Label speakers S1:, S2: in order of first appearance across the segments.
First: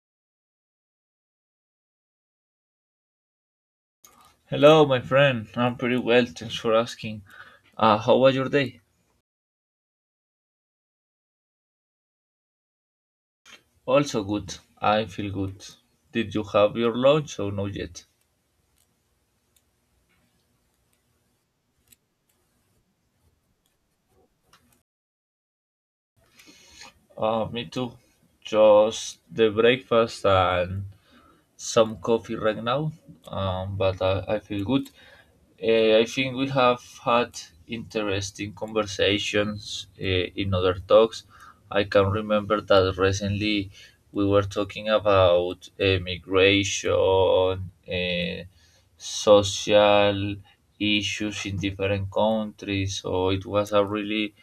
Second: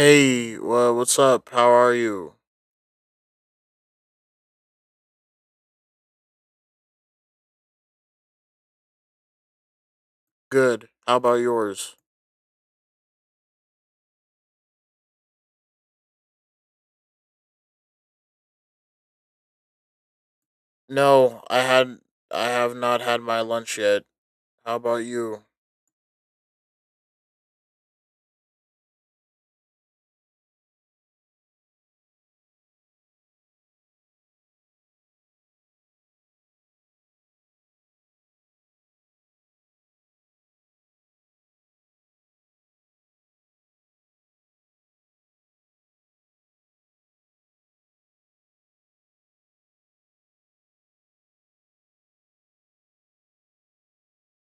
S1: Hey, what's up? How are you?
S2: Hello, my friend. I'm pretty well. Thanks for asking. How was your day?
S1: Good. How about yours?
S2: Also good. I feel good. Did you have your lunch or not yet?
S1: No, I have not had my lunch yet. How about you?
S2: Me too. Just the breakfast and some coffee right now. But I feel good. I think we have had interesting conversations in other talks. I can remember that recently we were talking about migration, uh, social issues in different countries. So it was a really,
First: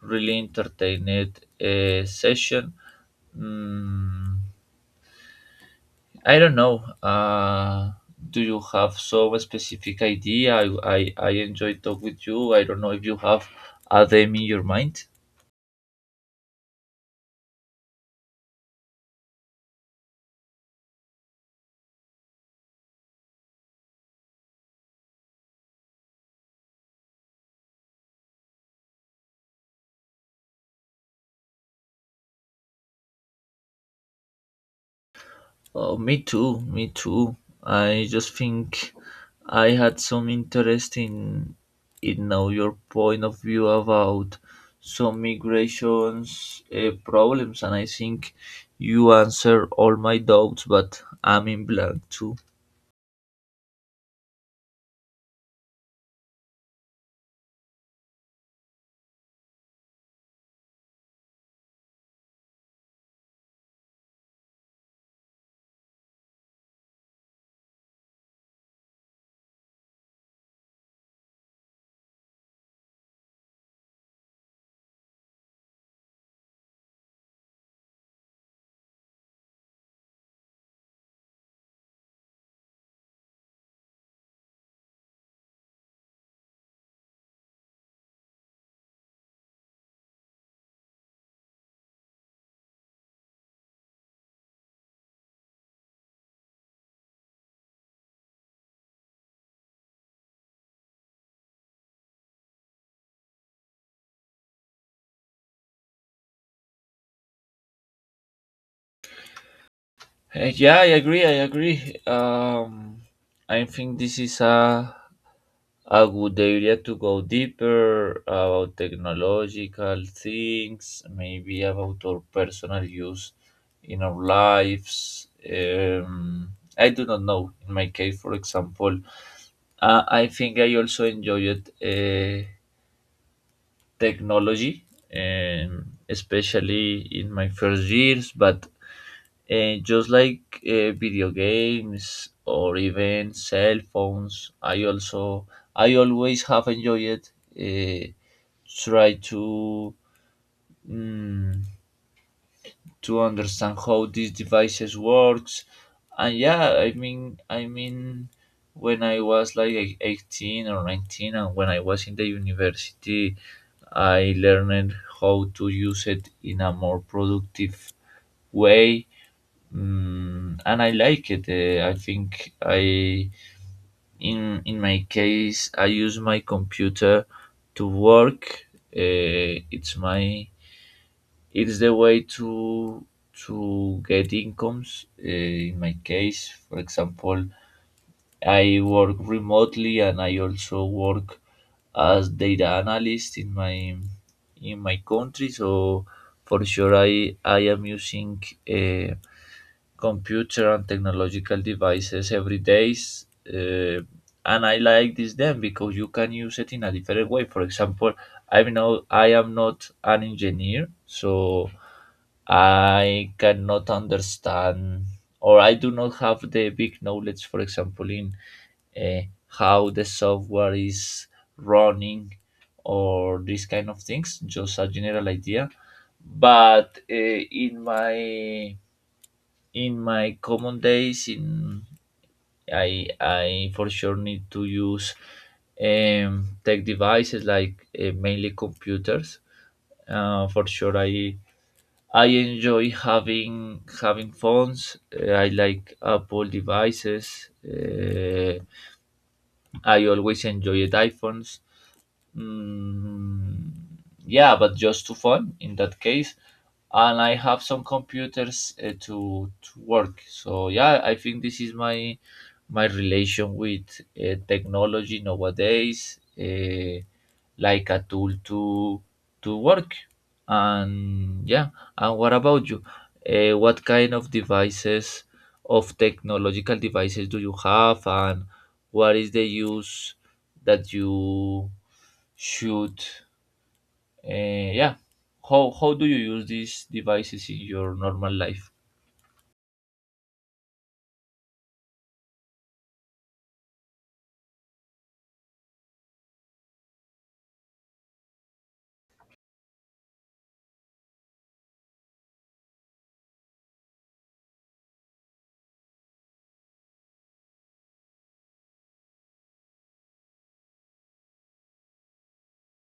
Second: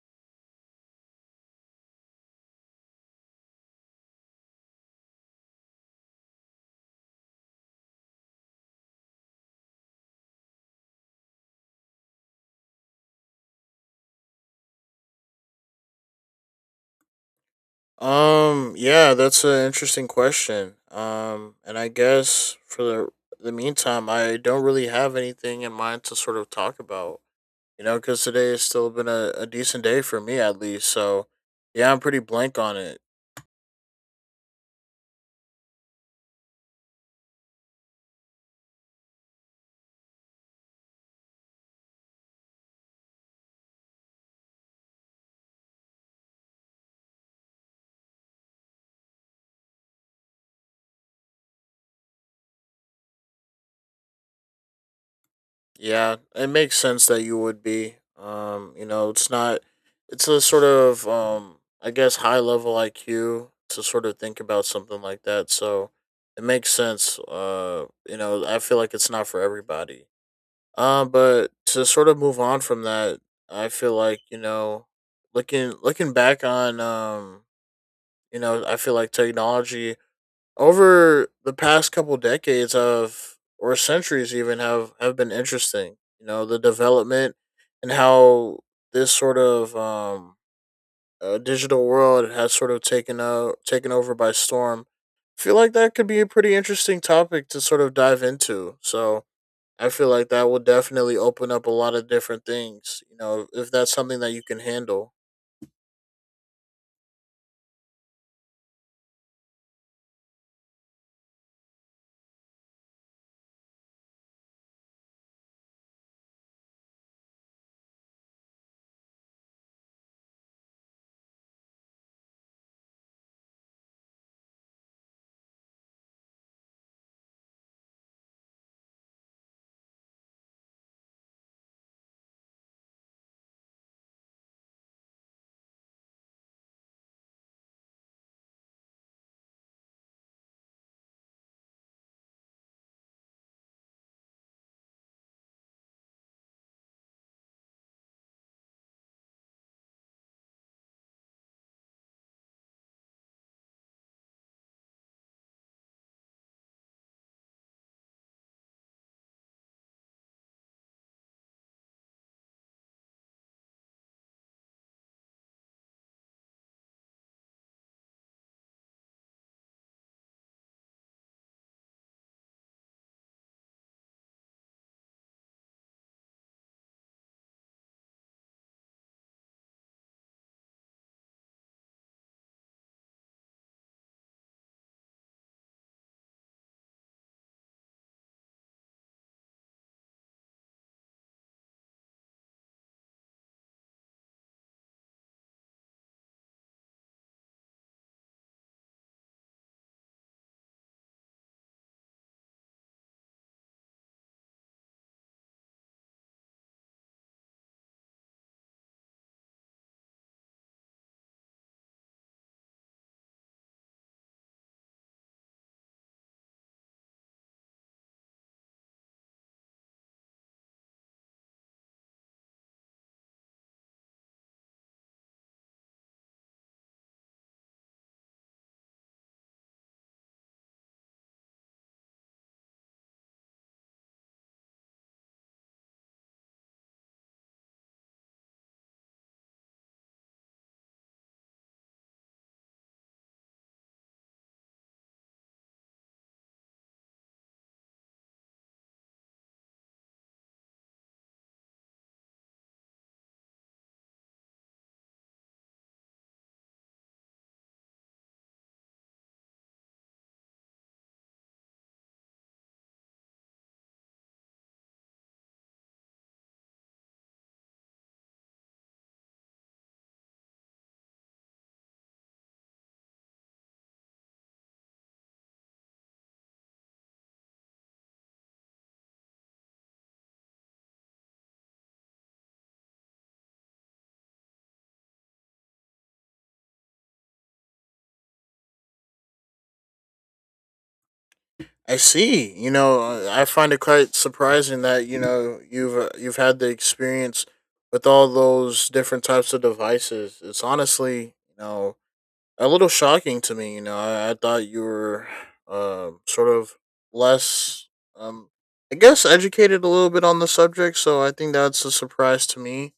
S2: really entertaining session. Mm, I don't know. Do you have some specific idea? I enjoy talk with you. I don't know if you have a them in your mind.
S1: Yeah, that's an interesting question. And I guess for the meantime, I don't really have anything in mind to sort of talk about. You know, because today has still been a decent day for me at least. So, yeah, I'm pretty blank on it.
S2: Oh, me too. Me too. I just think I had some interest in know your point of view about some migrations problems, and I think you answer all my doubts. But I'm in blank too.
S1: Yeah, it makes sense that you would be. You know, it's not it's a sort of I guess high level IQ to sort of think about something like that. So it makes sense. You know, I feel like it's not for everybody. But to sort of move on from that, I feel like, you know, looking back on you know, I feel like technology over the past couple decades of or centuries even have been interesting, you know, the development, and how this sort of digital world has sort of taken over by storm. I feel like that could be a pretty interesting topic to sort of dive into. So I feel like that will definitely open up a lot of different things, you know, if that's something that you can handle.
S2: Yeah, I agree. I agree. I think this is a good area to go deeper about technological things, maybe about our personal use in our lives. I do not know. In my case, for example, I think I also enjoyed technology, especially in my first years, but and just like video games or even cell phones, I always have enjoyed uh, try to mm, to understand how these devices works. And yeah, I mean when I was like 18 or 19 and when I was in the university, I learned how to use it in a more productive way. And I like it. I think I in my case I use my computer to work. Eh, it's my it's the way to get incomes. In my case, for example, I work remotely and I also work as data analyst in my country. So for sure, I am using eh, computer and technological devices every days, and I like this then because you can use it in a different way. For example, I know I am not an engineer, so I cannot understand, or I do not have the big knowledge, for example, in uh, how the software is running, or these kind of things, just a general idea. But in my common days in I for sure need to use tech devices like mainly computers. For sure I enjoy having phones. I like Apple devices. I always enjoyed iPhones. Mm, yeah, but just to fun in that case. And I have some computers to work. So yeah, I think this is my my relation with technology nowadays, like a tool to work. And yeah, and what about you? What kind of devices, of technological devices, do you have, and what is the use that you should, yeah, how do you use these devices in your normal life?
S1: I see. You know, I find it quite surprising that, you know, you've had the experience with all those different types of devices. It's honestly, you know, a little shocking to me. You know, I thought you were sort of less, um, I guess, educated a little bit on the subject. So I think that's a surprise to me.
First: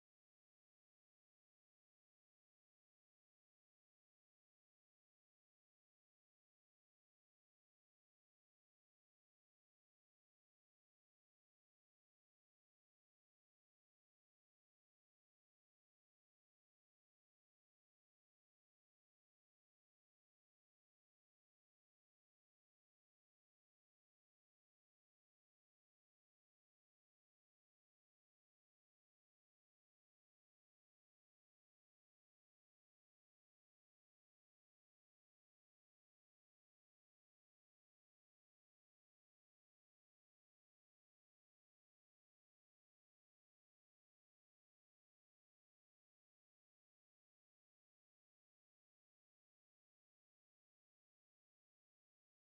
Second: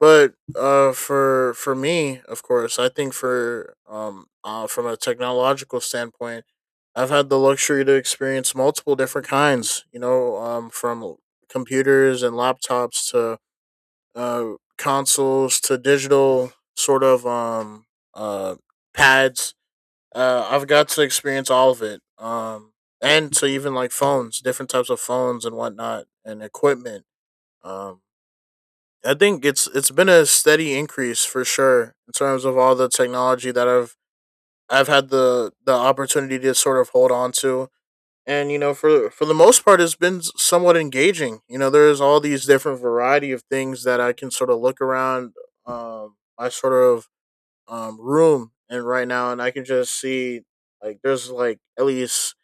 S1: But for me, of course, I think for from a technological standpoint, I've had the luxury to experience multiple different kinds. You know, from computers and laptops to consoles to digital sort of uh pads. I've got to experience all of it. And to even like phones, different types of phones and whatnot, and equipment. Um, I think it's been a steady increase for sure in terms of all the technology that I've had the opportunity to sort of hold on to. And, you know, for the most part, it's been somewhat engaging. You know, there's all these different variety of things that I can sort of look around, my sort of room and right now, and I can just see like there's like at least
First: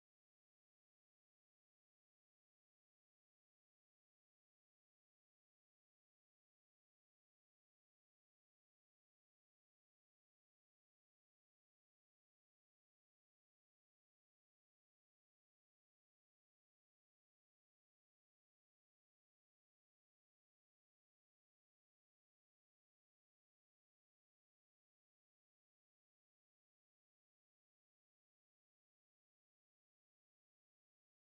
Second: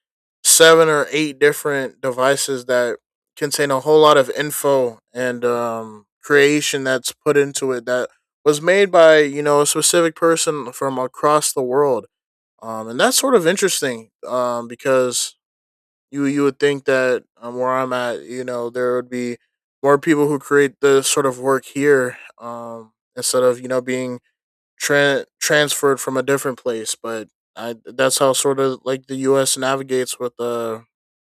S1: seven or eight different devices that contain a whole lot of info and creation that's put into it that was made by, you know, a specific person from across the world, and that's sort of interesting because you would think that where I'm at, you know, there would be more people who create this sort of work here instead of, you know, being transferred from a different place. But I that's how sort of like the U.S. navigates with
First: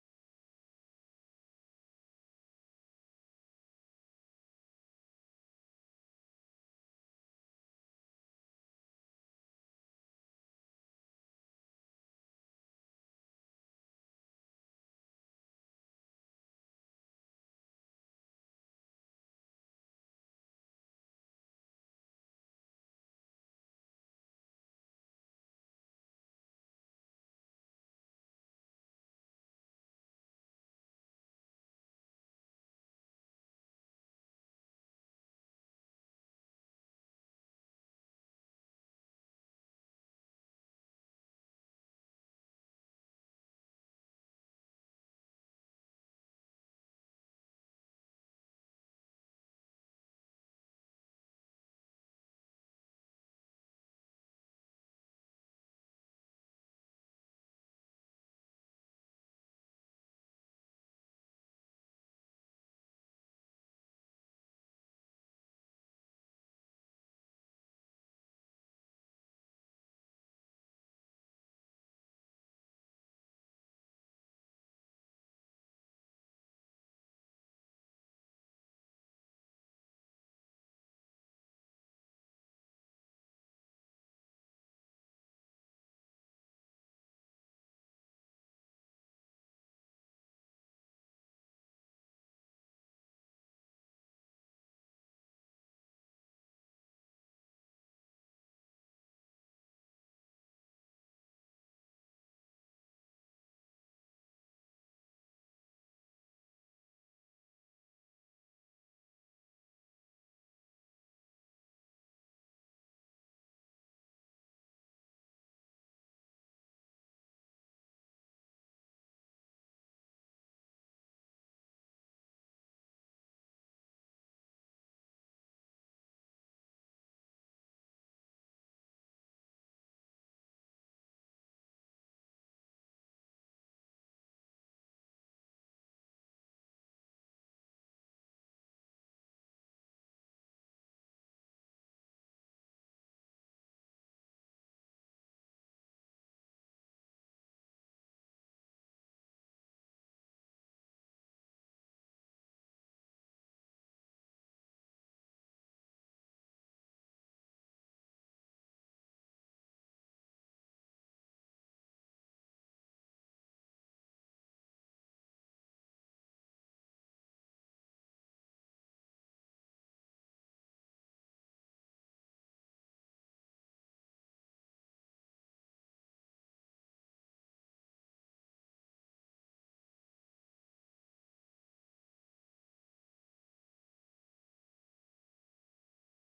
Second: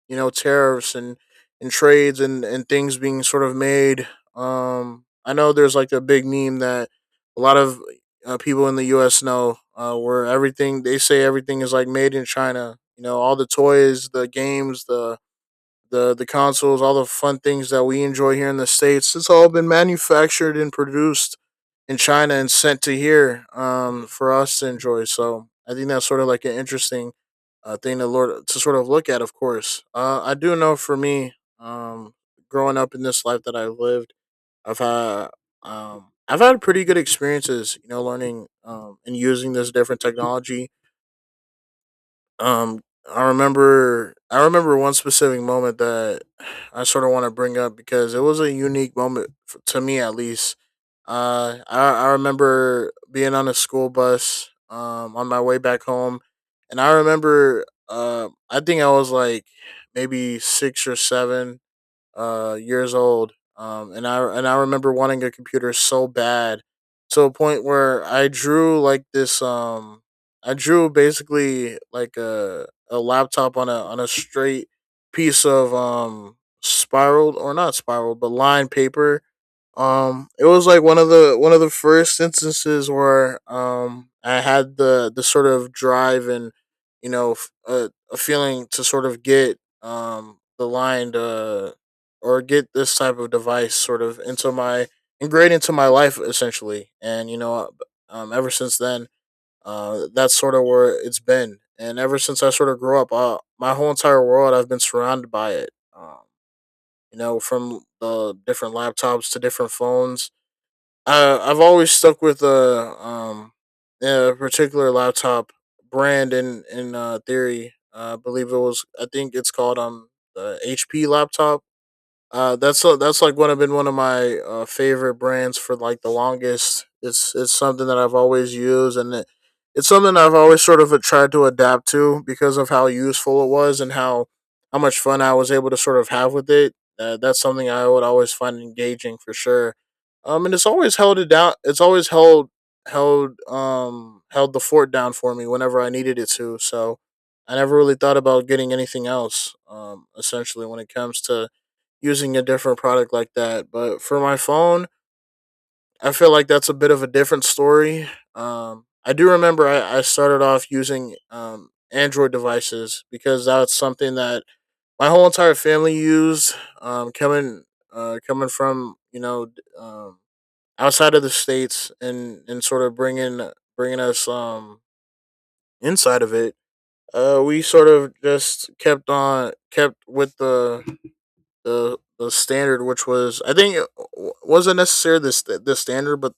S1: you know, tariffs and trades and things being sort of made. I know there's like a big meme that a lot of people in the U.S. know, where everything, they say everything is like made in China. You know, all the toys, the games, the the consoles, all the fun things that we enjoy here in the states. It's all been manufactured and produced in China and sent to here, for us to enjoy. So I think that's sort of like an interesting thing to Lord to sort of look at. Of course, I do know for me, um, growing up in this life that I've lived, I've had I've had pretty good experiences, you know, learning, and using this different technology. um, I remember one specific moment that I sort of want to bring up because it was a unique moment to me at least. I remember being on a school bus on my way back home, and I remember, I think I was like maybe six or seven years old. And I remember wanting a computer so bad to a point where I drew like this. I drew basically like a laptop on a straight piece of spiraled, or not spiraled but lined paper. It was like one of the first instances where I had the sort of drive and, you know, a feeling to sort of get the line to or get this type of device sort of into my ingrained into my life essentially. And, you know, ever since then, that's sort of where it's been. And ever since I sort of grew up, my whole entire world I've been surrounded by it. You know, from the different laptops to different phones, I've always stuck with a particular laptop brand in theory. I believe it was. I think it's called the HP laptop. That's a, that's like one of been one of my favorite brands for like the longest. It's something that I've always used, and it's something I've always sort of tried to adapt to because of how useful it was and how much fun I was able to sort of have with it. That's something I would always find engaging for sure. And it's always held it down. It's always held the fort down for me whenever I needed it to. So I never really thought about getting anything else. Essentially, when it comes to using a different product like that. But for my phone, I feel like that's a bit of a different story. I do remember, I started off using Android devices because that's something that my whole entire family used. Um, coming Coming from, you know, um, outside of the states and sort of bringing us inside of it. We sort of just kept with the standard, which was, I think it wasn't necessarily this the standard, but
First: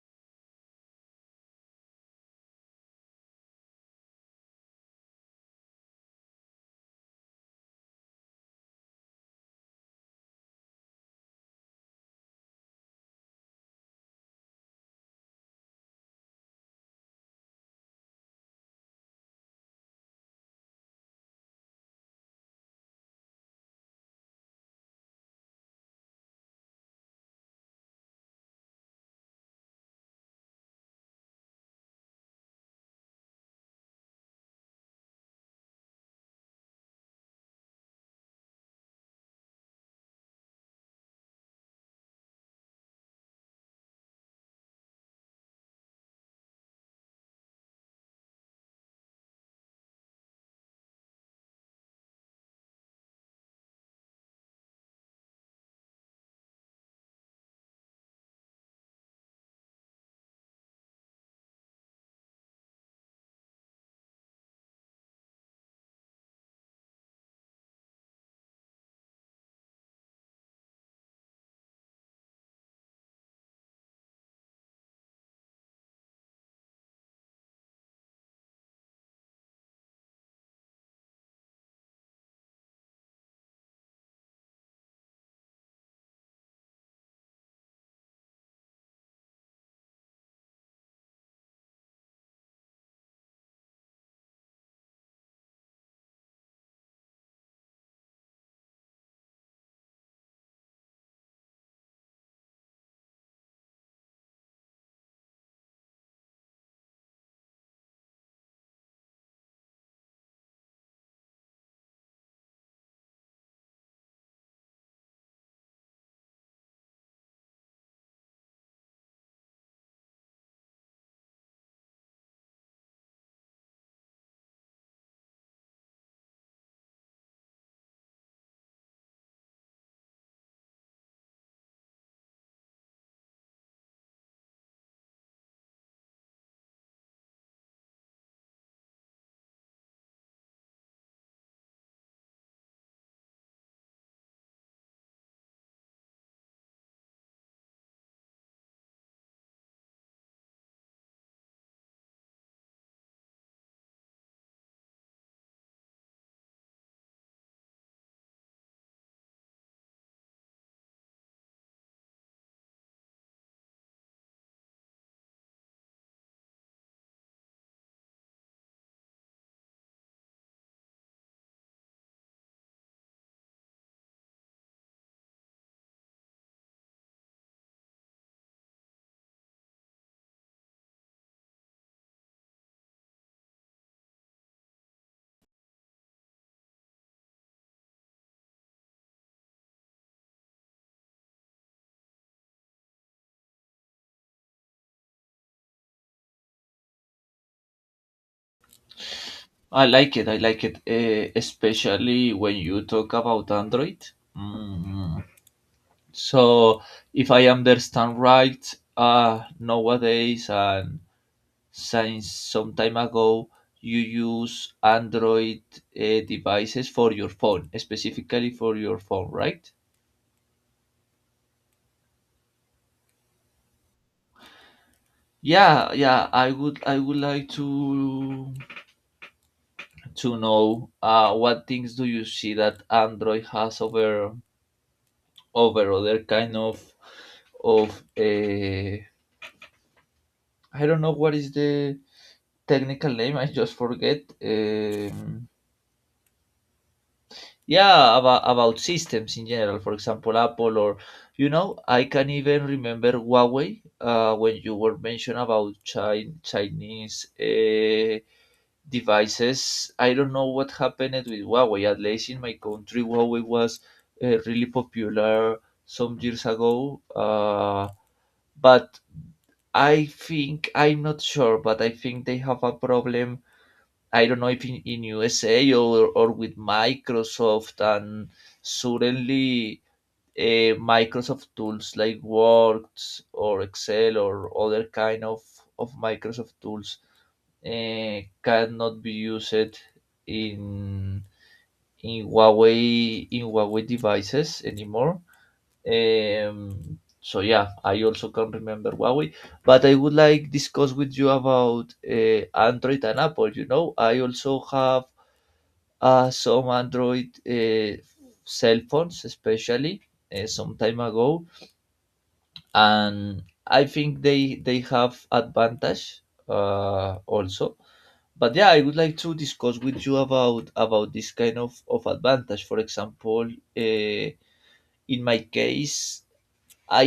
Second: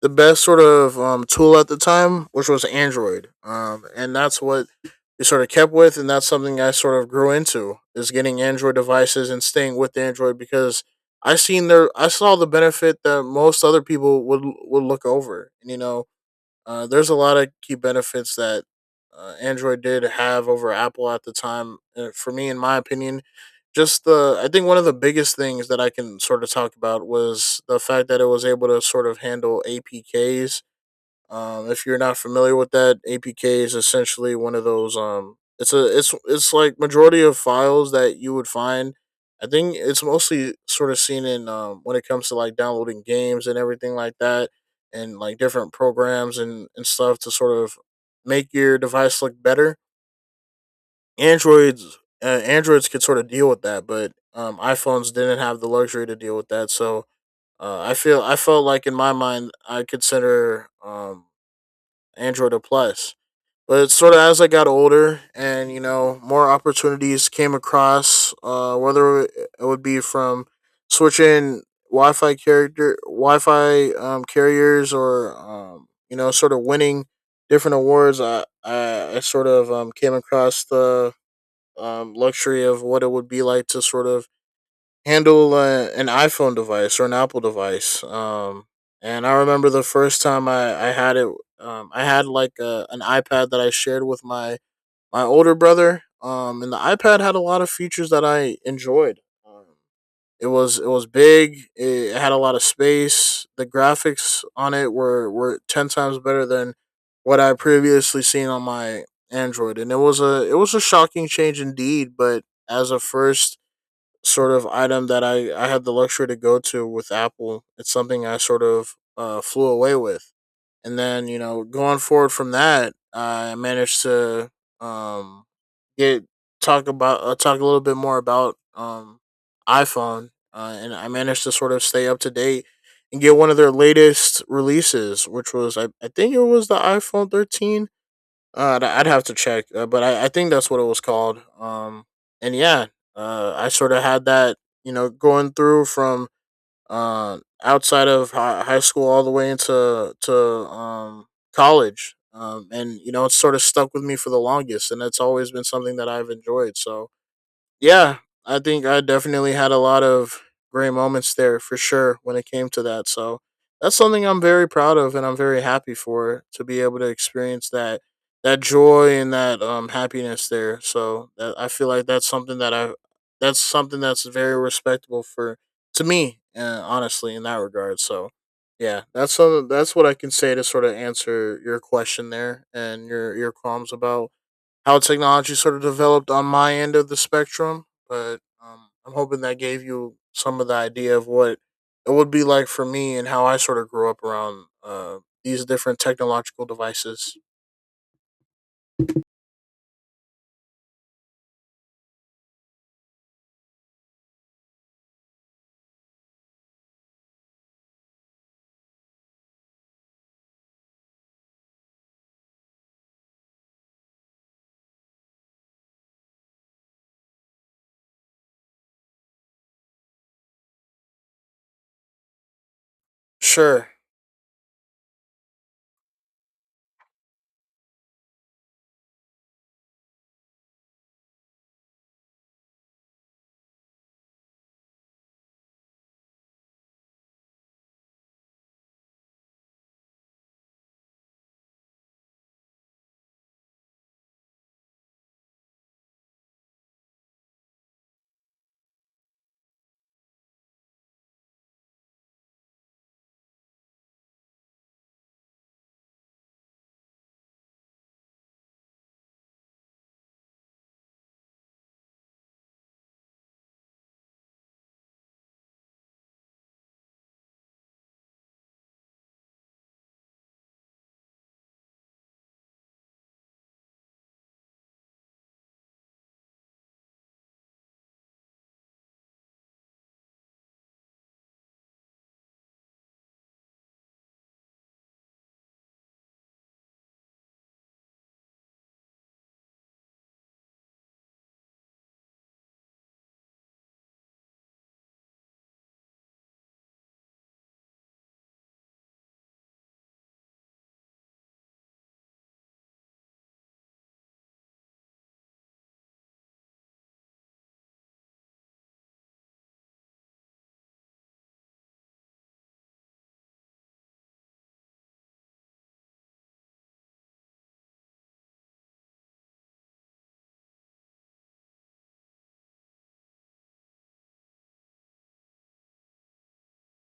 S1: the best sort of tool at the time, which was Android. And that's what we sort of kept with, and that's something I sort of grew into, is getting Android devices and staying with Android, because I saw the benefit that most other people would look over. And, you know, there's a lot of key benefits that, Android did have over Apple at the time. For me, in my opinion, just the I think one of the biggest things that I can sort of talk about was the fact that it was able to sort of handle APKs. If you're not familiar with that, APK is essentially one of those. It's a it's like majority of files that you would find. I think it's mostly sort of seen in, when it comes to like downloading games and everything like that, and like different programs and stuff to sort of make your device look better. Androids Androids could sort of deal with that, but iPhones didn't have the luxury to deal with that. So, I felt like in my mind I consider, Android a plus. But sort of as I got older and, you know, more opportunities came across, whether it would be from switching Wi Fi carriers, or, you know, sort of winning different awards, I sort of came across the luxury of what it would be like to sort of handle, an iPhone device or an Apple device. And I remember the first time I had it, I had like an iPad that I shared with my older brother. And the iPad had a lot of features that I enjoyed. Um, it was it was big. It had a lot of space. The graphics on it were 10 times better than what I previously seen on my Android, and it was a shocking change indeed. But as a first sort of item that I had the luxury to go to with Apple. It's something I sort of flew away with. And then, you know, going forward from that, I managed to um, get talk about talk a little bit more about, iPhone. And I managed to sort of stay up to date and get one of their latest releases, which was, I think it was the iPhone 13. I'd have to check, but I think that's what it was called. And yeah, I sort of had that, going through from uh outside of high school all the way into to um college. It's sort of stuck with me for the longest, and it's always been something that I've enjoyed. So yeah, I think I definitely had a lot of great moments there for sure when it came to that. So that's something I'm very proud of and I'm very happy for to be able to experience that joy and that happiness there. So that I feel like that's something that I that's something that's very respectable for to me honestly in that regard. So yeah, that's what I can say to sort of answer your question there and your qualms about how technology sort of developed on my end of the spectrum, but I'm hoping that gave you some of the idea of what it would be like for me and how I sort of grew up around these different technological devices.
S2: I like it. I like it, especially when you talk about Android. Mm. So, if I understand right, nowadays and since some time ago, you use Android devices for your phone, specifically for your phone, right?
S1: Sure.
S2: Yeah, yeah. I would like to know what things do you see that Android has over other kind of I don't know what is the technical name. I just forget. Yeah, about systems in general. For example, Apple, or you know, I can even remember Huawei when you were mentioned about Chinese devices. I don't know what happened with Huawei. At least in my country, Huawei was really popular some years ago. But I think I'm not sure, but I think they have a problem. I don't know if in, in USA or with Microsoft, and suddenly Microsoft tools like Word or Excel or other kind of Microsoft tools cannot be used in in Huawei devices anymore. So yeah, I also can remember Huawei, but I would like discuss with you about Android and Apple. You know, I also have some Android cell phones, especially some time ago, and I think they have advantage also. But yeah, I would like to discuss with you about this kind of advantage. For example, uh, in my case, I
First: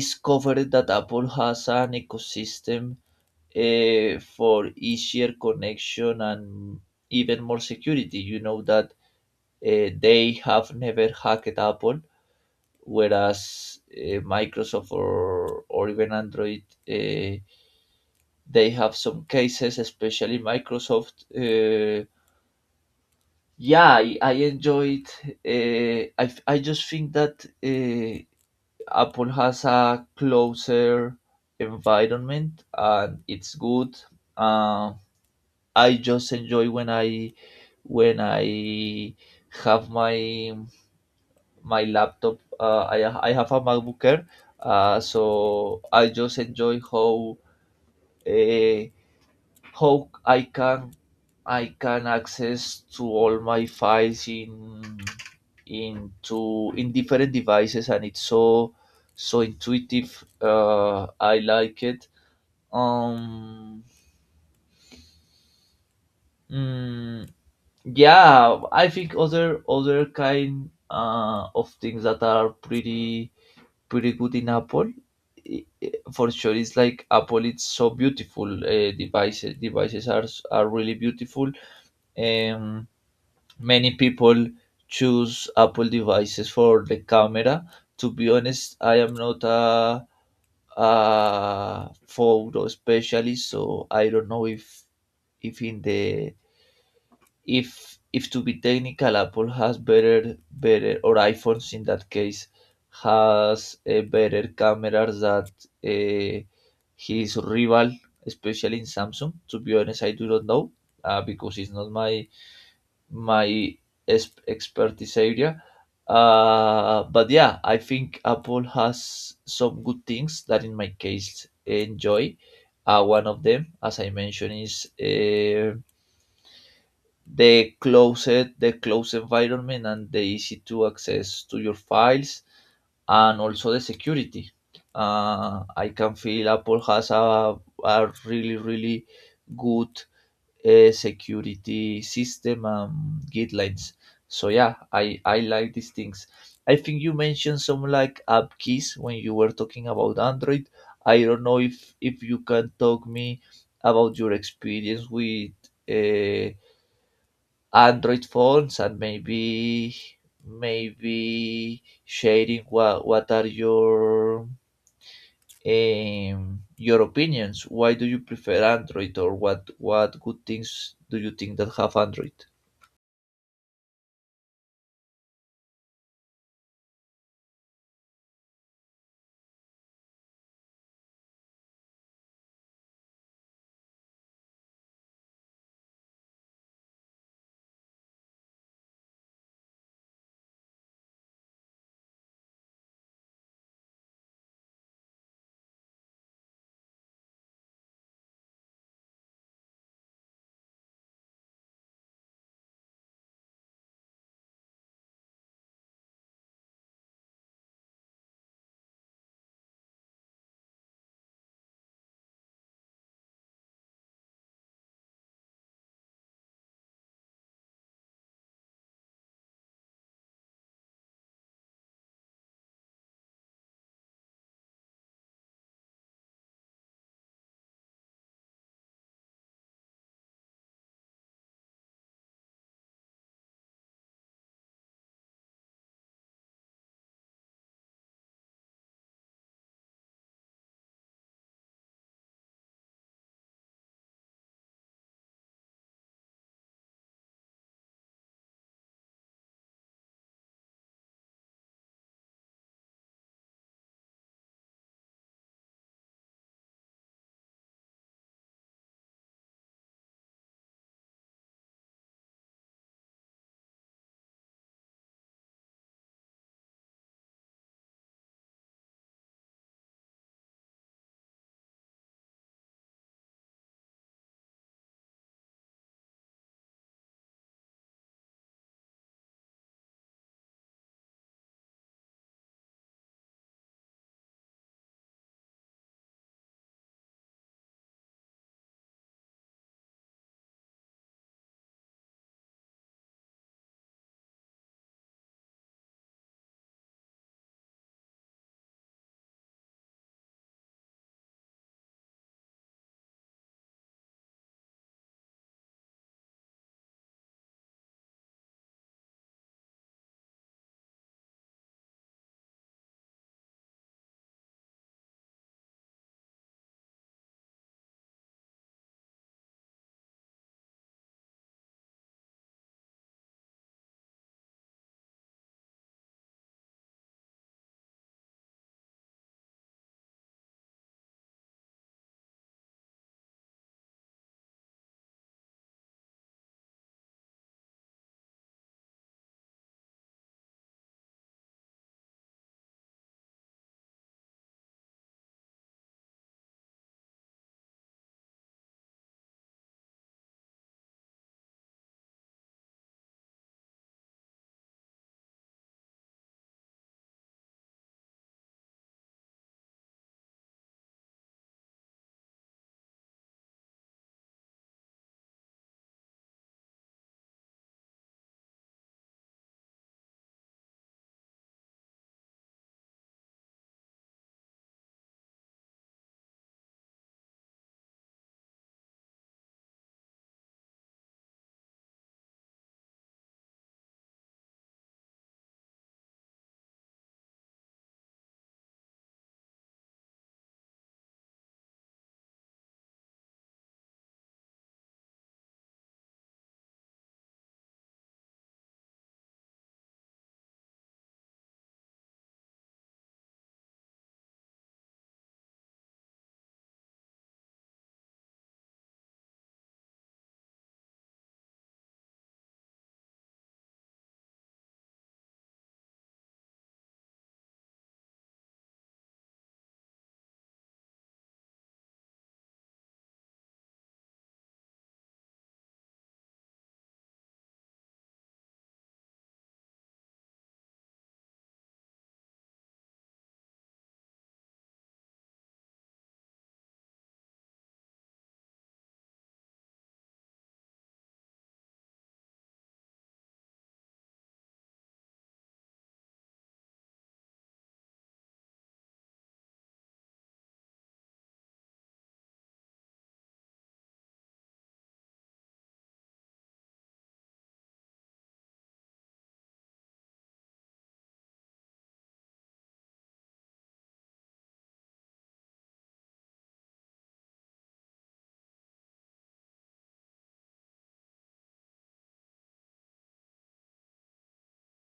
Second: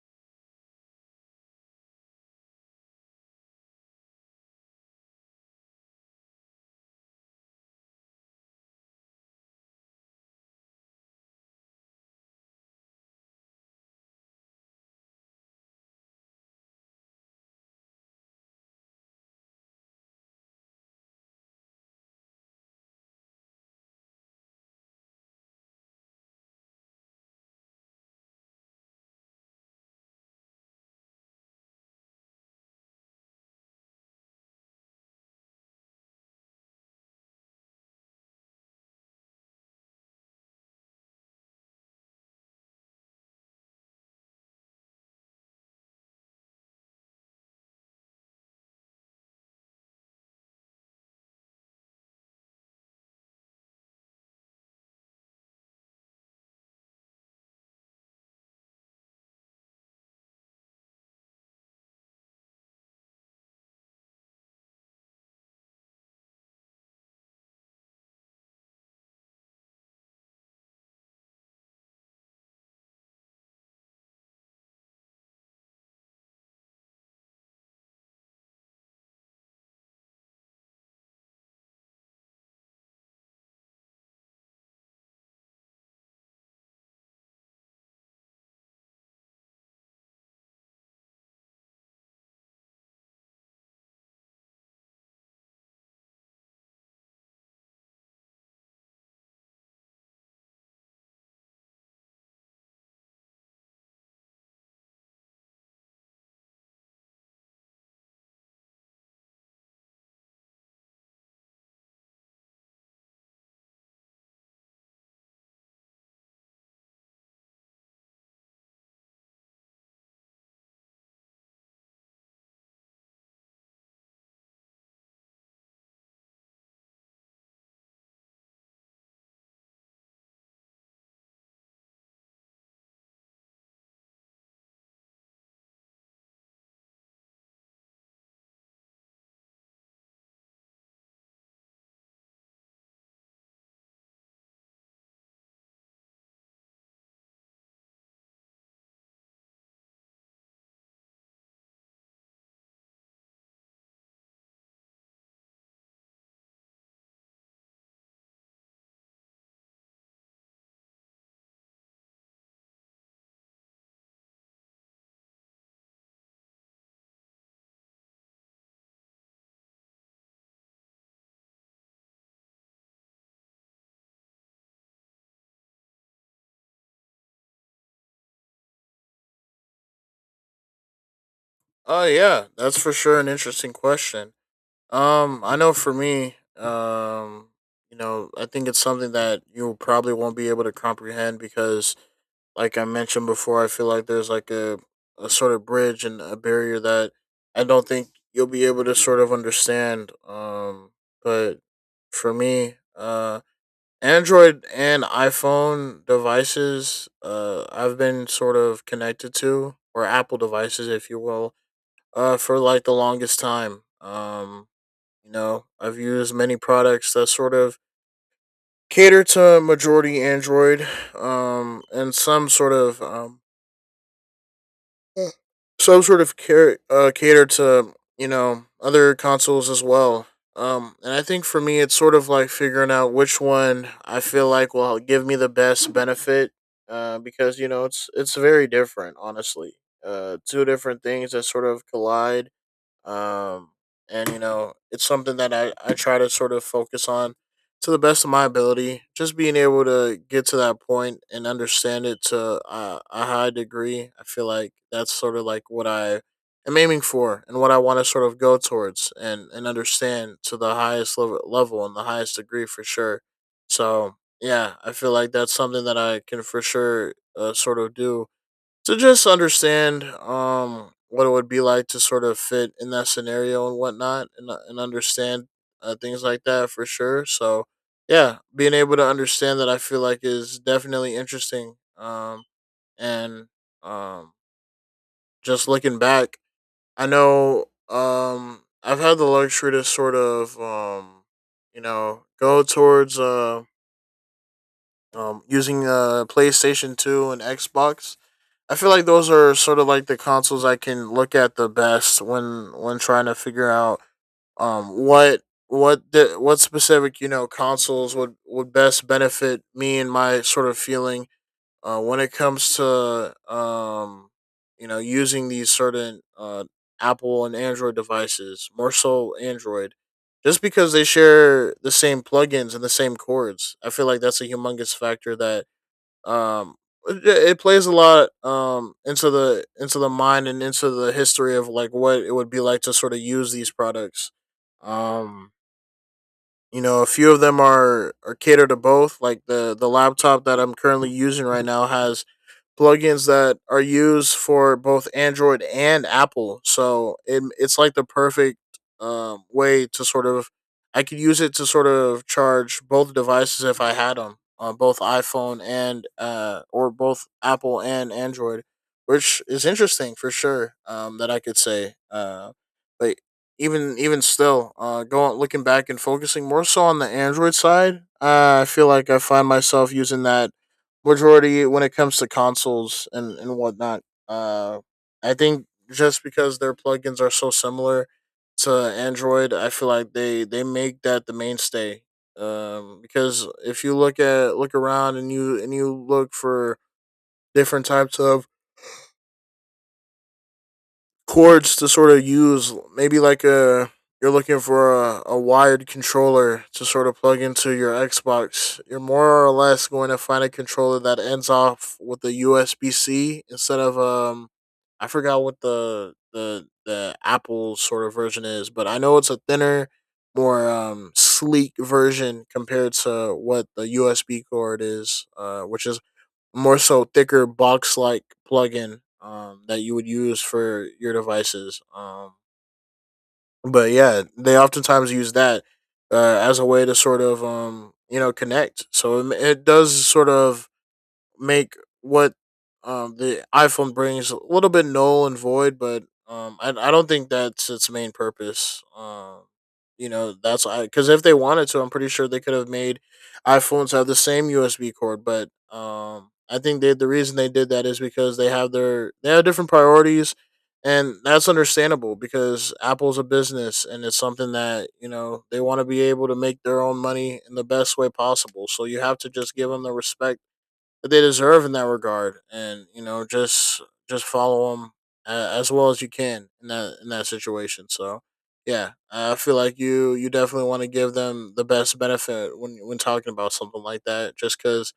S2: discovered that Apple has an ecosystem for easier connection and even more security. You know that they have never hacked Apple, whereas Microsoft, or even Android, uh, they have some cases, especially Microsoft. Yeah, I enjoyed. I just think that Apple has a closer environment and it's good. Uh, I just enjoy when I when I have my laptop. I have a MacBook Air, so I just enjoy how uh, how I can access to all my files in into in different devices, and it's so intuitive. I like it. Um, mm, yeah, I think other kind of things that are pretty good in Apple. i- for sure, it's like Apple, it's so beautiful devices. Devices are are really beautiful. um Many people choose Apple devices for the camera. To be honest, I am not a, a photo specialist, so I don't know if in the if to be technical, Apple has better, or iPhones in that case has a better cameras that uh, his rival, especially in Samsung. To be honest, I do not know because it's not my my expertise area. But yeah, I think Apple has some good things that, in my case, enjoy. One of them, as I mentioned, is. The closed, the close environment and the easy to access to your files, and also the security. I can feel Apple has a really really good security system and guidelines. So yeah, I like these things. I think you mentioned some like app keys when you were talking about Android. I don't know if you can talk me about your experience with uh, Android phones, and maybe sharing what are your opinions. Why do you prefer Android, or what good things do you think that have Android?
S1: Oh yeah, that's for sure an interesting question. I know for me, I think it's something that you probably won't be able to comprehend because like I mentioned before, I feel like there's like a sort of bridge and a barrier that I don't think you'll be able to sort of understand. But for me, Android and iPhone devices, I've been sort of connected to, or Apple devices, if you will, for like the longest time. I've used many products that sort of cater to majority Android, and some sort of mm, so sort of catered to, you know, other consoles as well. And I think for me, it's sort of like figuring out which one I feel like will give me the best benefit. Because you know it's very different, honestly. Two different things that sort of collide, um, and you know it's something that I try to sort of focus on to the best of my ability, just being able to get to that point and understand it to a high degree. I feel like that's sort of like what I am aiming for and what I want to sort of go towards and understand to the highest level and the highest degree for sure. So yeah, I feel like that's something that I can for sure sort of do, so just understand what it would be like to sort of fit in that scenario and whatnot and understand things like that for sure. So yeah, being able to understand that I feel like is definitely interesting. And um just looking back, I know I've had the luxury to sort of go towards using PlayStation 2 and Xbox. I feel like those are sort of like the consoles I can look at the best when trying to figure out what what specific, you know, consoles would best benefit me and my sort of feeling when it comes to using these certain Apple and Android devices, more so Android, just because they share the same plugins and the same cords. I feel like that's a humongous factor that um, it, it plays a lot into the mind and into the history of like what it would be like to sort of use these products. Um, a few of them are catered to both. Like the laptop that I'm currently using right now has plugins that are used for both Android and Apple. So it's like the perfect way to sort of, I could use it to sort of charge both devices if I had them on both iPhone and or both Apple and Android, which is interesting for sure. That I could say. But even still, going looking back and focusing more so on the Android side, I feel like I find myself using that majority when it comes to consoles and whatnot. Uh, I think just because their plugins are so similar to Android, I feel like they make that the mainstay. Because if you look at look around and you look for different types of cords to sort of use. Maybe like a you're looking for a wired controller to sort of plug into your Xbox. You're more or less going to find a controller that ends off with a USB C instead of I forgot what the Apple sort of version is, but I know it's a thinner, more sleek version compared to what the USB cord is, which is more so thicker, box like plugin that you would use for your devices. But yeah, they oftentimes use that as a way to sort of connect. So it does sort of make what the iPhone brings a little bit null and void, but I don't think that's its main purpose. You know, that's I Because if they wanted to, I'm pretty sure they could have made iPhones have the same USB cord. But I think the reason they did that is because they have different priorities, and that's understandable because Apple's a business and it's something that you know they want to be able to make their own money in the best way possible. So you have to just give them the respect that they deserve in that regard, and you know just follow them as well as you can in that situation. So yeah, I feel like you definitely want to give them the best benefit when talking about something like that, just because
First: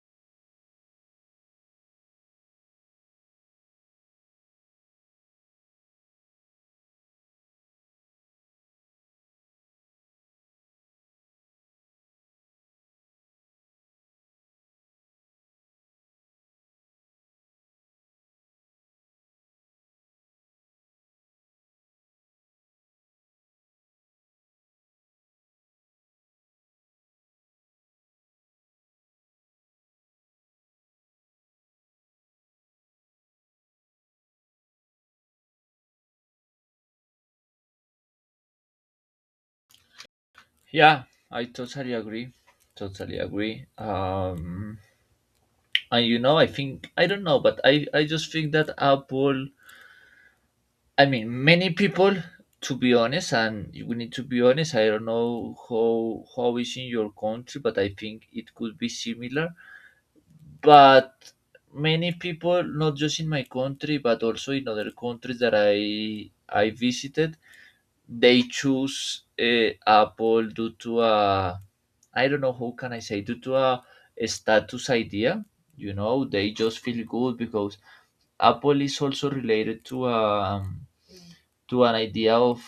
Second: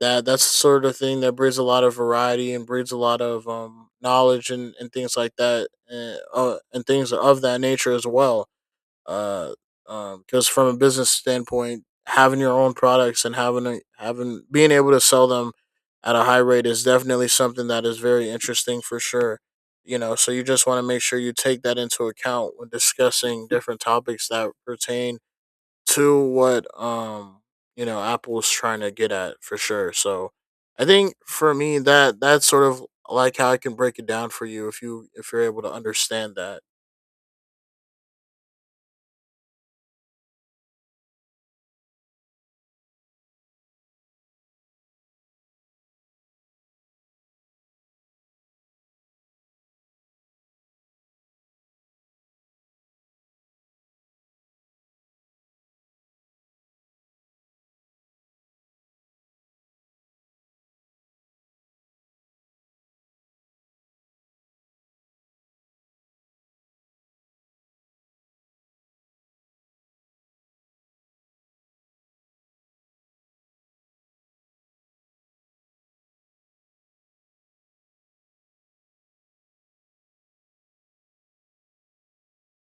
S1: that's the sort of thing that breeds a lot of variety and breeds a lot of knowledge and things like that and things of that nature as well. uh because from a business standpoint, having your own products and having being able to sell them at a high rate is definitely something that is very interesting for sure. You know, so you just want to make sure you take that into account when discussing different topics that pertain to what Apple's trying to get at for sure. So I think for me, that's sort of like how I can break it down for you, if you, if you're able to understand that.
S2: Yeah, I totally agree. Totally agree. And you know, I think I don't know, but I just think that Apple, I mean, many people, to be honest, and we need to be honest. I don't know how is in your country, but I think it could be similar. But many people, not just in my country, but also in other countries that I visited, they choose Apple due to a I don't know how can I say, due to a status idea. You know, they just feel good because Apple is also related to an idea of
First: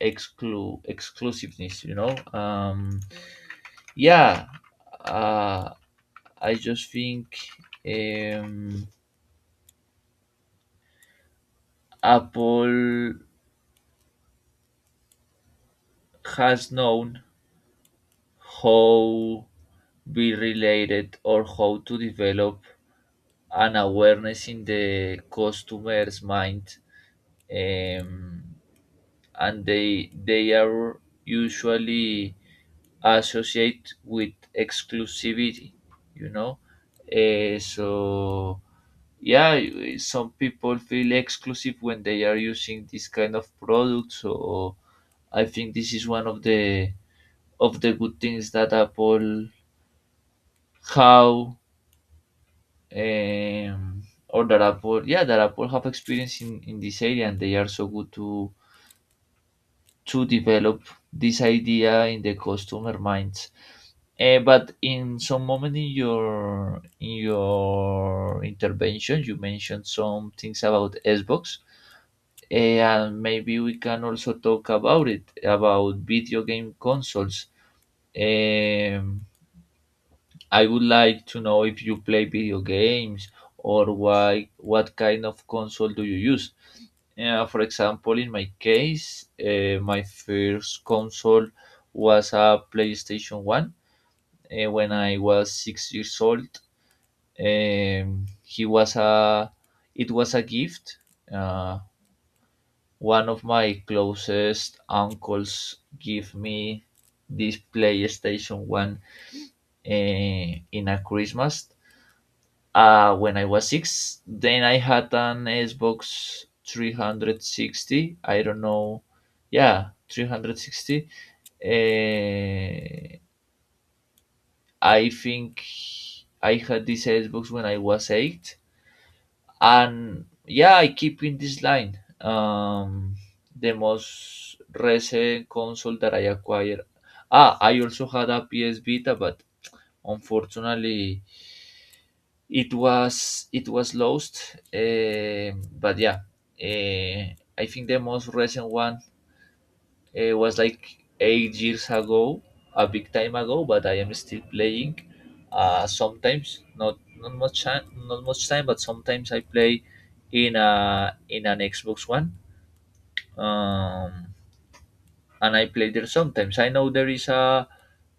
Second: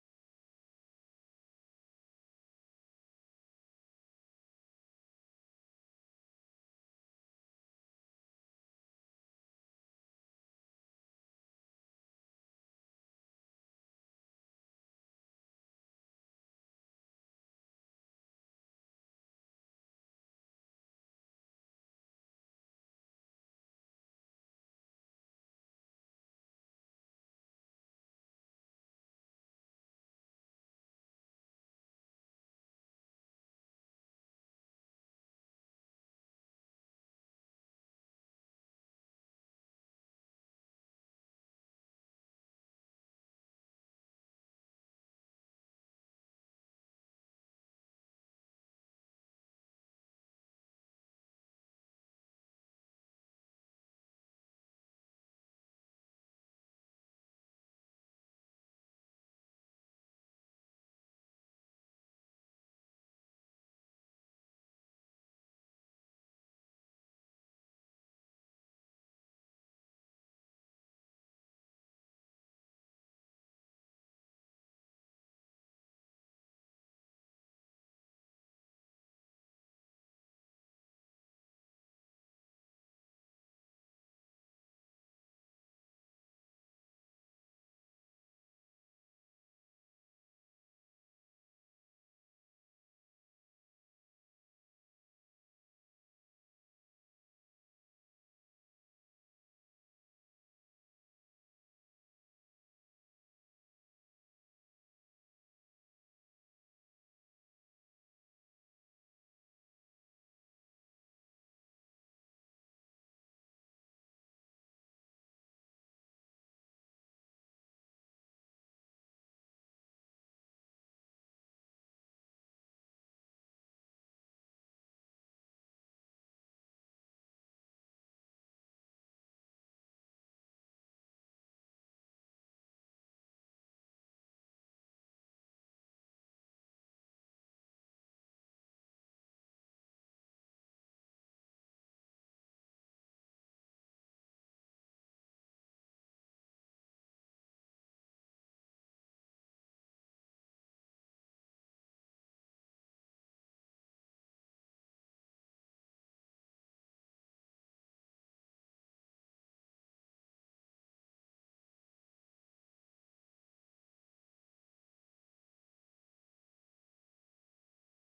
S2: exclusiveness, you know. Yeah uh I just think um Apple has known how be related, or how to develop an awareness in the customer's mind, um, and they are usually associate with exclusivity, you know. So yeah, some people feel exclusive when they are using this kind of product. So I think this is one of the good things that Apple how um or that Apple, yeah, that Apple have experience in this area, and they are so good to develop this idea in the customer minds. But in some moment in your intervention, you mentioned some things about Xbox. And maybe we can also talk about it, about video game consoles. um, I would like to know if you play video games, or why, what kind of console do you use. For example, in my case, my first console was a PlayStation 1, when I was 6 years old. He was a It was a gift. uh, One of my closest uncles gave me this PlayStation 1 in a Christmas, when I was six. Then I had an Xbox 360. I don't know. Yeah, 360. Eh, I think I had this Xbox when I was eight. And yeah, I keep in this line. The most recent console that I acquired, ah, I also had a PS Vita, but unfortunately it was lost. But yeah, uh, I think the most recent one, it was like 8 years ago, a big time ago, but I am still playing. Sometimes, not much time, not much time, but sometimes I play in a in an Xbox One. Um, and I play there sometimes. I know there is a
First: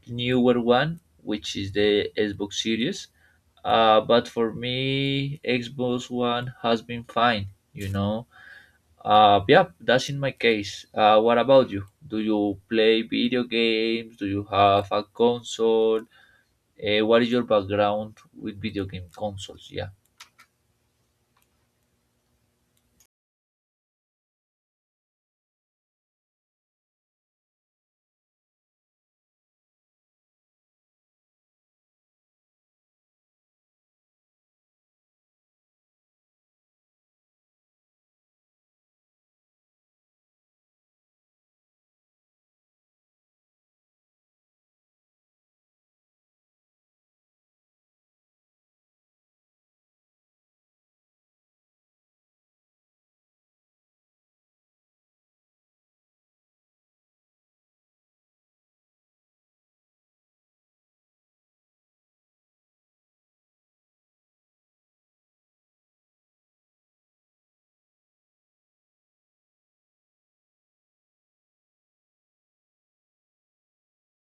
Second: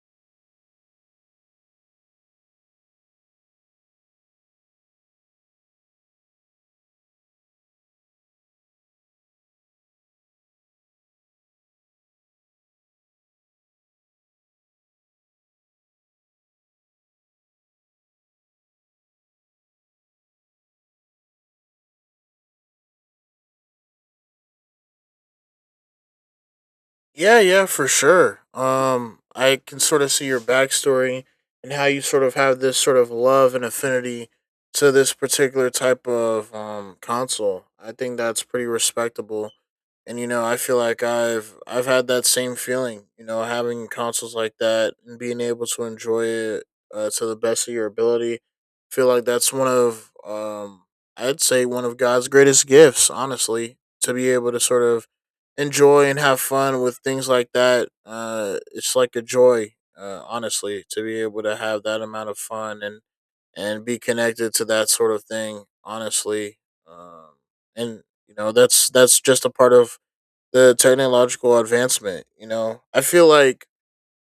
S2: newer one, which is the Xbox Series. But for me, Xbox One has been fine. You know, yeah, that's in my case. What about you? Do you play video games? Do you have a console? What is your background with video game consoles? Yeah.
S1: Yeah, yeah, for sure. I can sort of see your backstory and how you sort of have this sort of love and affinity to this particular type of console. I think that's pretty respectable. And you know, I feel like I've had that same feeling. You know, having consoles like that and being able to enjoy it to the best of your ability. Feel like that's one of I'd say one of God's greatest gifts, honestly, to be able to sort of enjoy and have fun with things like that. It's like a joy, honestly, to be able to have that amount of fun and be connected to that sort of thing. Honestly, um, and you know that's just a part of the technological advancement. You know, I feel like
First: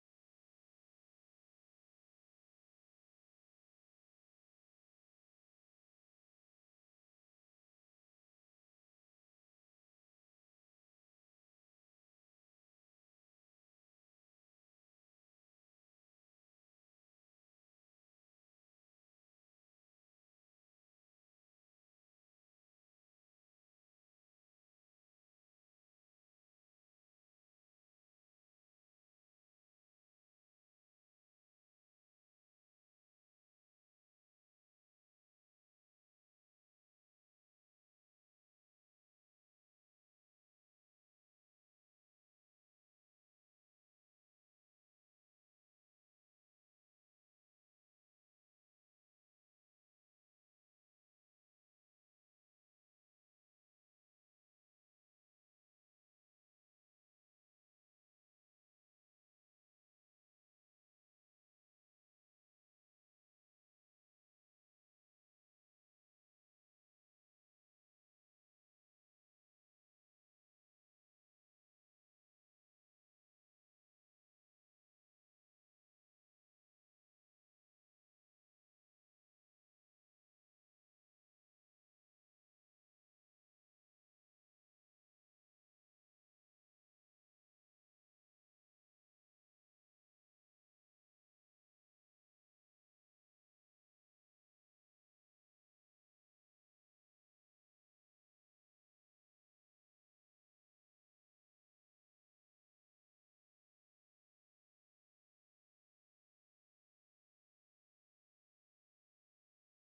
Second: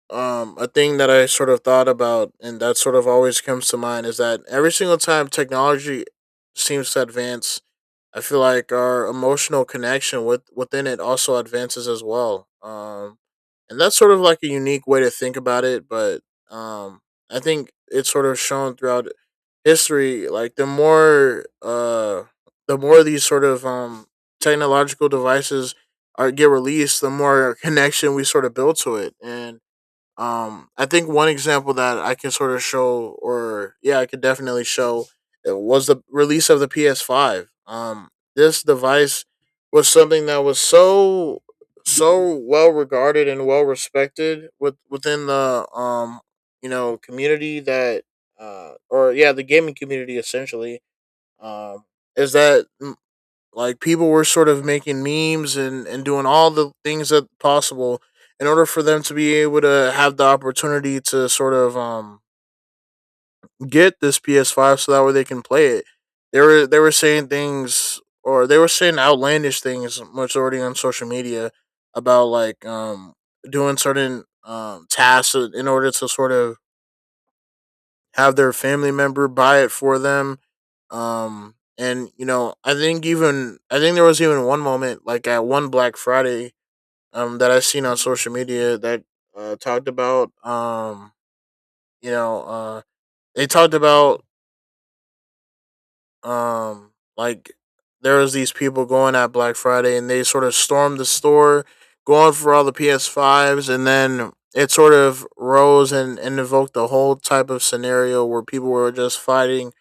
S1: a thing that I sort of thought about and that sort of always comes to mind is that every single time technology seems to advance, I feel like our emotional connection with within it also advances as well. And that's sort of like a unique way to think about it, but um, I think it's sort of shown throughout history. Like the more, these sort of technological devices are get released, the more connection we sort of build to it, and I think one example that I can sort of show, or yeah, I could definitely show, it was the release of the PS5. This device was something that was so so well regarded and well respected within the community that or yeah, the gaming community, essentially, um is that like people were sort of making memes and doing all the things that possible in order for them to be able to have the opportunity to sort of get this PS5 so that way they can play it. They were saying things, or they were saying outlandish things majority on social media about like doing certain tasks in order to sort of have their family member buy it for them. I think even I think there was even one moment like at one Black Friday, that I've seen on social media that talked about, you know, they talked about, um, like there was these people going at Black Friday, and they sort of stormed the store, going for all the PS fives, and then it sort of rose and evoked the whole type of scenario where people were just fighting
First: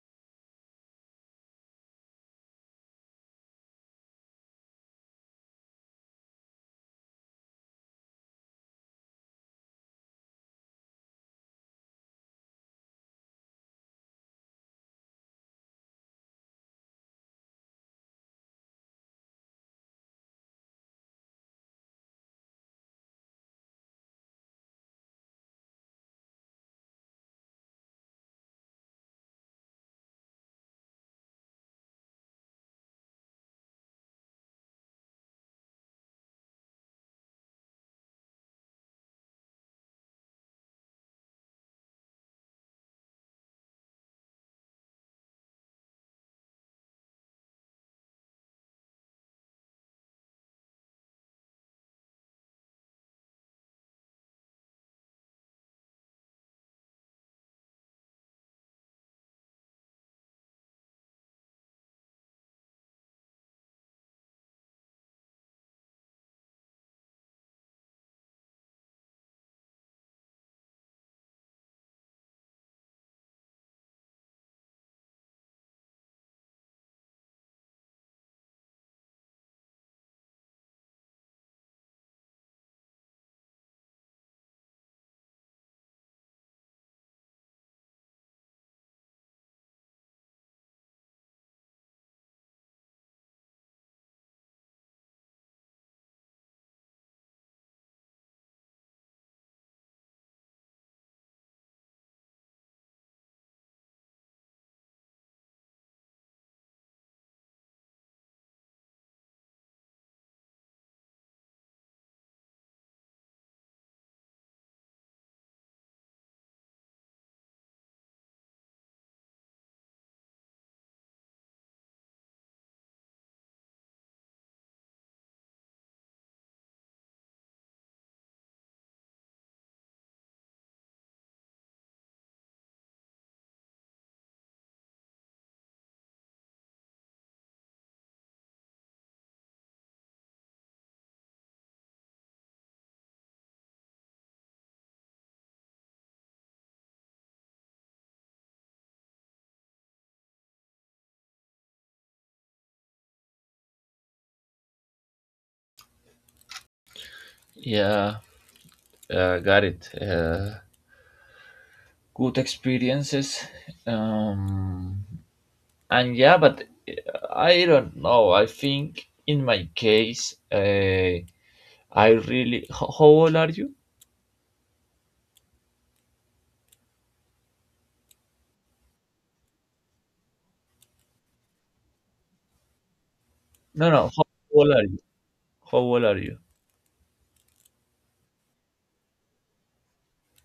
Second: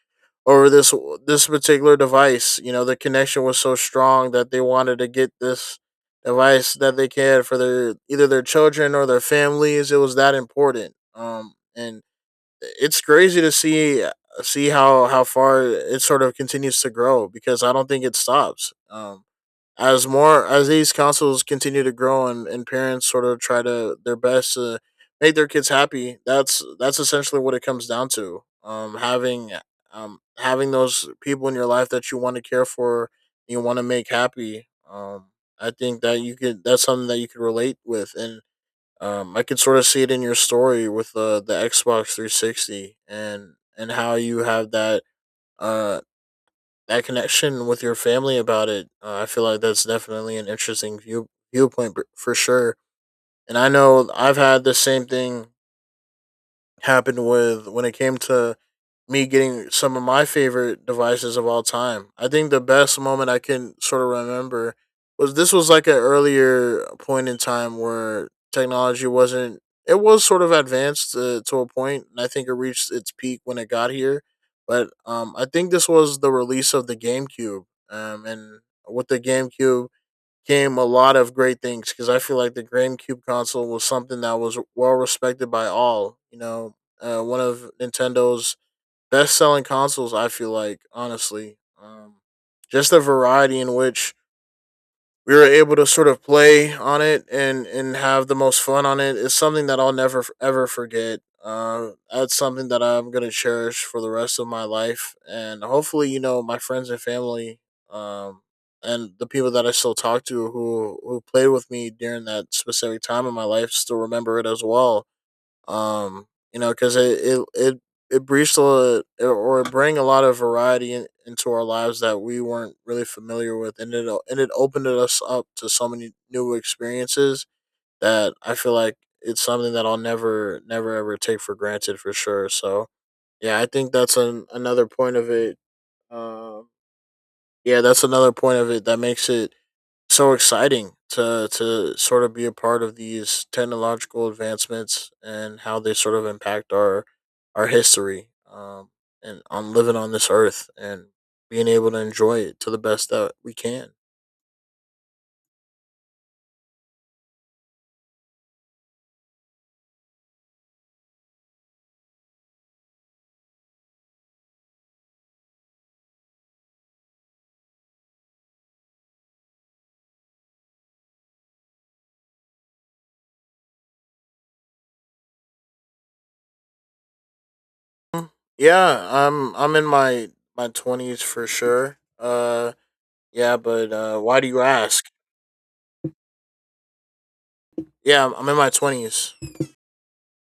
S1: over this particular device. You know, the connection was so strong that they wanted to get this device that they can for their either their children or their families. It was that important. And it's crazy to see how far it sort of continues to grow, because I don't think it stops. As more as these councils continue to grow, and parents sort of try to their best to make their kids happy, that's essentially what it comes down to, having having those people in your life that you want to care for, you want to make happy. I think that you could, that's something that you could relate with. And I could sort of see it in your story with the Xbox 360, and how you have that uh that connection with your family about it. I feel like that's definitely an interesting viewpoint for sure. And I know I've had the same thing happen with when it came to me getting some of my favorite devices of all time. I think the best moment I can sort of remember was, this was like an earlier point in time where technology wasn't, it was sort of advanced to a point, and I think it reached its peak when it got here. But I think this was the release of the GameCube. And with the GameCube came a lot of great things, because I feel like the GameCube console was something that was well respected by all, you know, one of Nintendo's best selling consoles. I feel like honestly, just the variety in which we were able to sort of play on it, and have the most fun on it is something that I'll never ever forget. That's something that I'm gonna cherish for the rest of my life, and hopefully, you know, my friends and family, um, and the people that I still talk to, who played with me during that specific time in my life, still remember it as well. Um you know because it breached a lot- or it bring a lot of variety into our lives that we weren't really familiar with, and it opened us up to so many new experiences that I feel like it's something that I'll never ever take for granted for sure. So yeah, I think that's another point of it. Um yeah that's another point of it that makes it so exciting to sort of be a part of these technological advancements and how they sort of impact our history, and on living on this earth and being able to enjoy it to the best that we can.
S2: Yeah, got it. Good experiences. Um, and yeah, but I don't know. I think in my case, I really. How old are you?
S1: Mm, yeah, I'm in my twenties for sure. Yeah,
S2: No,
S1: but
S2: no. How
S1: why do you
S2: old are you?
S1: ask?
S2: How old are you?
S1: Yeah, I'm in my twenties.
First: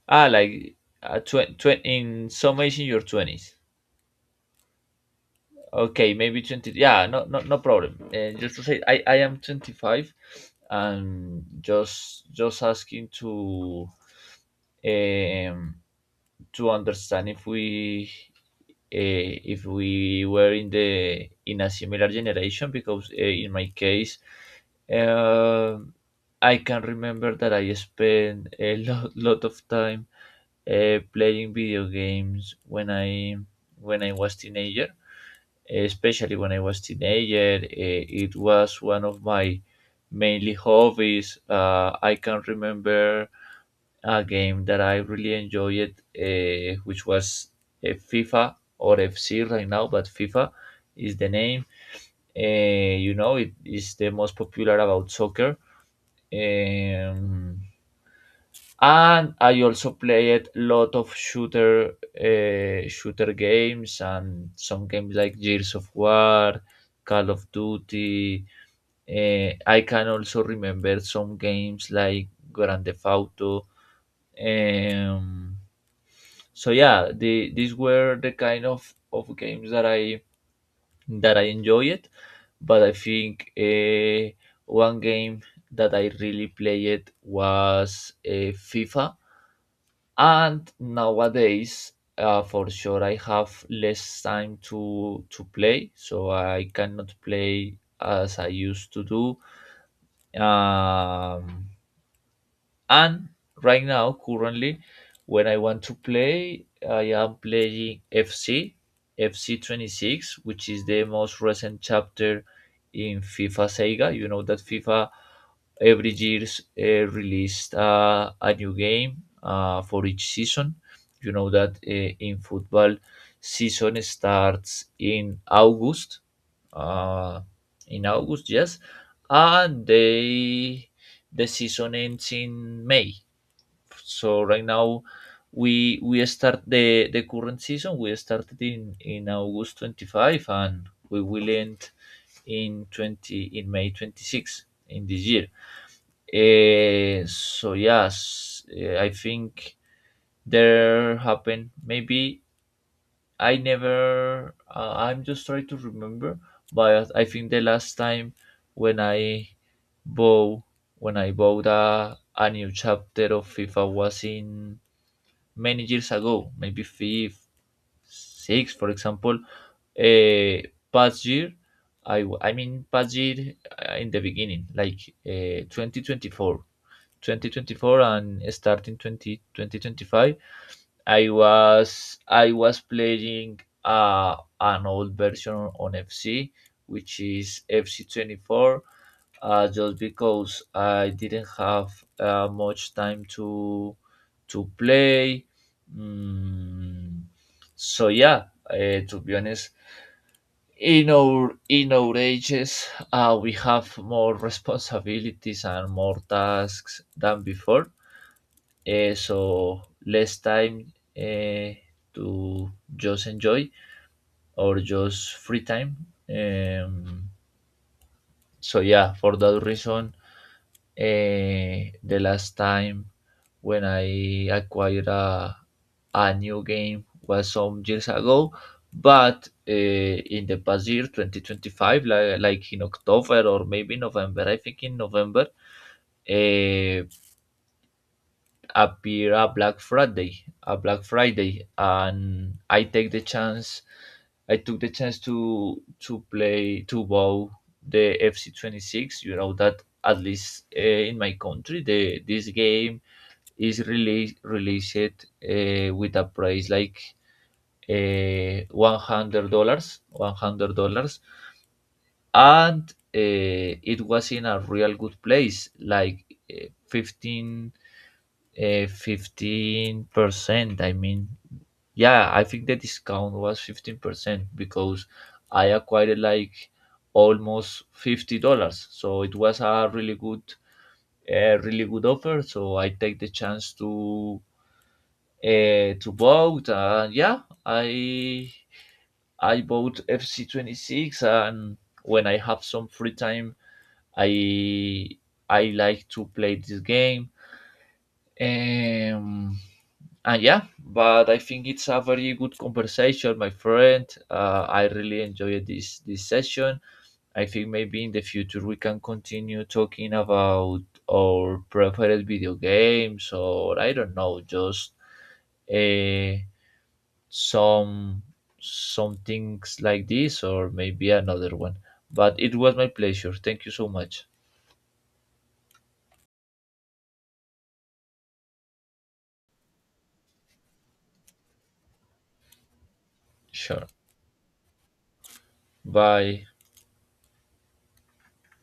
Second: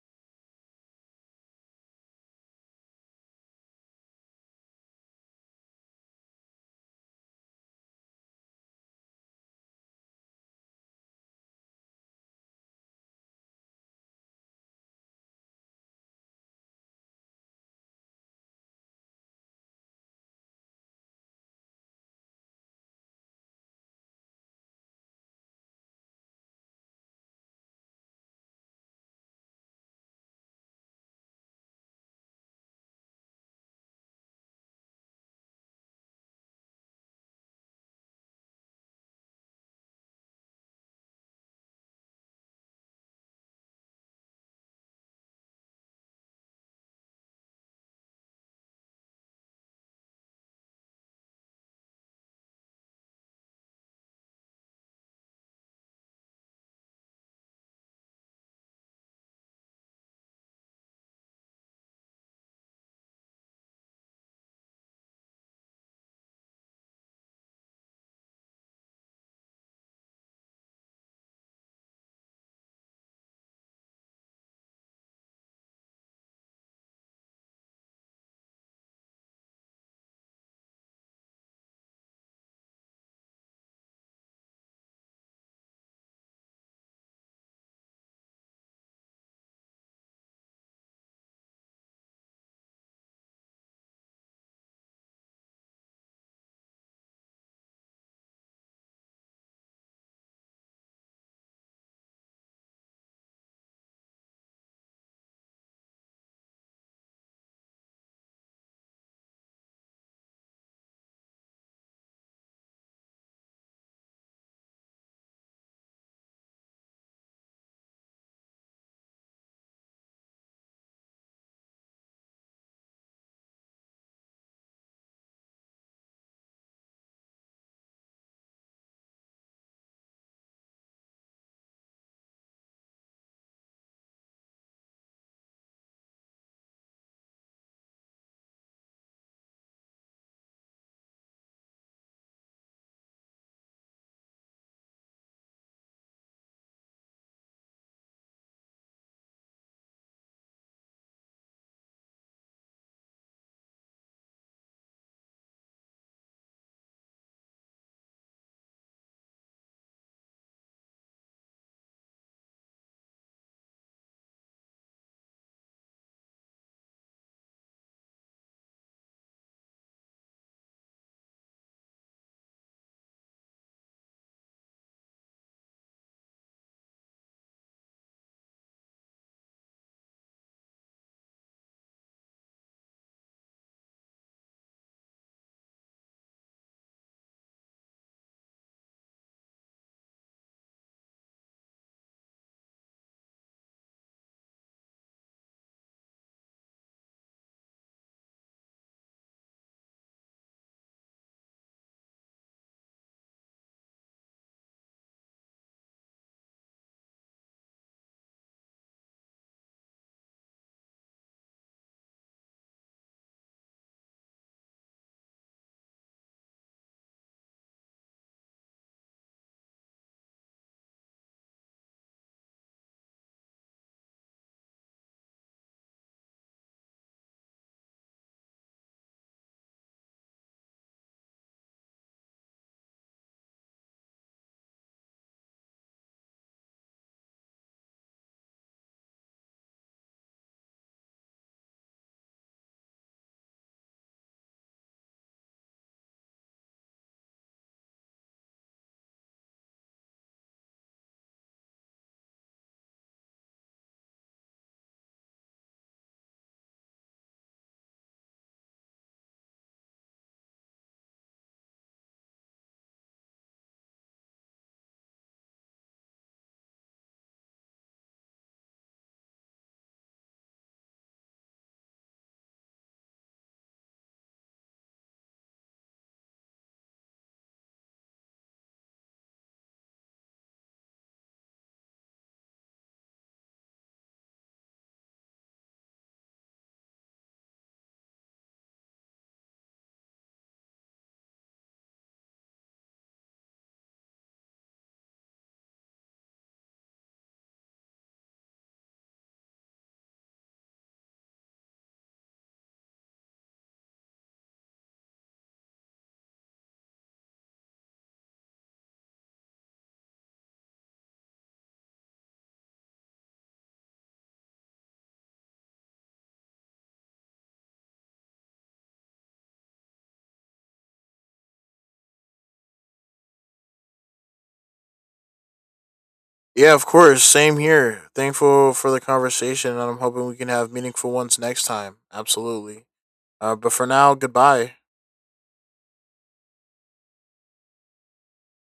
S2: Ah, like in some age in your 20s. Okay, maybe 20. Yeah, no, no, no problem. And just to say, I am 25 and just asking um, to understand if we were in the in a similar generation because in my case um I can remember that I spent a lot of time playing video games when I was teenager. Especially when I was teenager, it was one of my mainly hobbies. I can remember a game that I really enjoyed, which was FIFA or FC right now, but FIFA is the name. It is the most popular about soccer. Um, and I also played lot of shooter games and some games like Gears of War, Call of Duty. I can also remember some games like Grand Theft Auto. Um, so yeah, these were the kind of games that I enjoyed. But I think one game that I really played was FIFA and nowadays, for sure, I have less time to play, so I cannot play as I used to do. Um, and right now, currently, when I want to play, I am playing FC 26, which is the most recent chapter in FIFA Sega. You know that FIFA every year's released a new game for each season. You know that in football, season starts in August uh, in August, yes, and the season ends in May. So right now we start the current season. We started in August 25, and we will end in May 26 in this year. So yes, I think there happen maybe I never. I'm just trying to remember, but I think the last time when I bought when I bought a new chapter of FIFA was in many years ago, maybe five, six, for example. Uh, Past year, I mean past year in the beginning, like 2024, 2024, and starting 2025. I was playing an old version on FC, which is FC 24. Just because I didn't have much time to play. Mm, so yeah, to be honest, in our ages, we have more responsibilities and more tasks than before so less time eh, to just enjoy or just free time. Um, so yeah, for that reason, the last time when I acquired a new game was some years ago, but in the past year, 2025, like in October or maybe November, I think in November, uh, appear a Black Friday, and I take the chance. I took the chance to play to bow the FC 26. You know that at least in my country, the this game is released with a price like $100, $100, and it was in a real good place, like fifteen 15%. I mean, yeah, I think the discount was 15% because I acquired like almost $50. So it was a really good offer. So I take the chance to vote. And yeah, I bought FC 26, and when I have some free time, I I like to play this game. Um, And yeah, but I think it's a very good conversation, my friend. I really enjoyed this session. I think maybe in the future we can continue talking about our preferred video games, or I don't know, just uh, some some things like this, or maybe another one. But it was my pleasure. Thank you so much.
S1: Yeah, of course. Same here. Thankful for the conversation, and I'm hoping we can have meaningful ones next time. Absolutely. But
S2: Sure.
S1: for now, goodbye.
S2: Bye.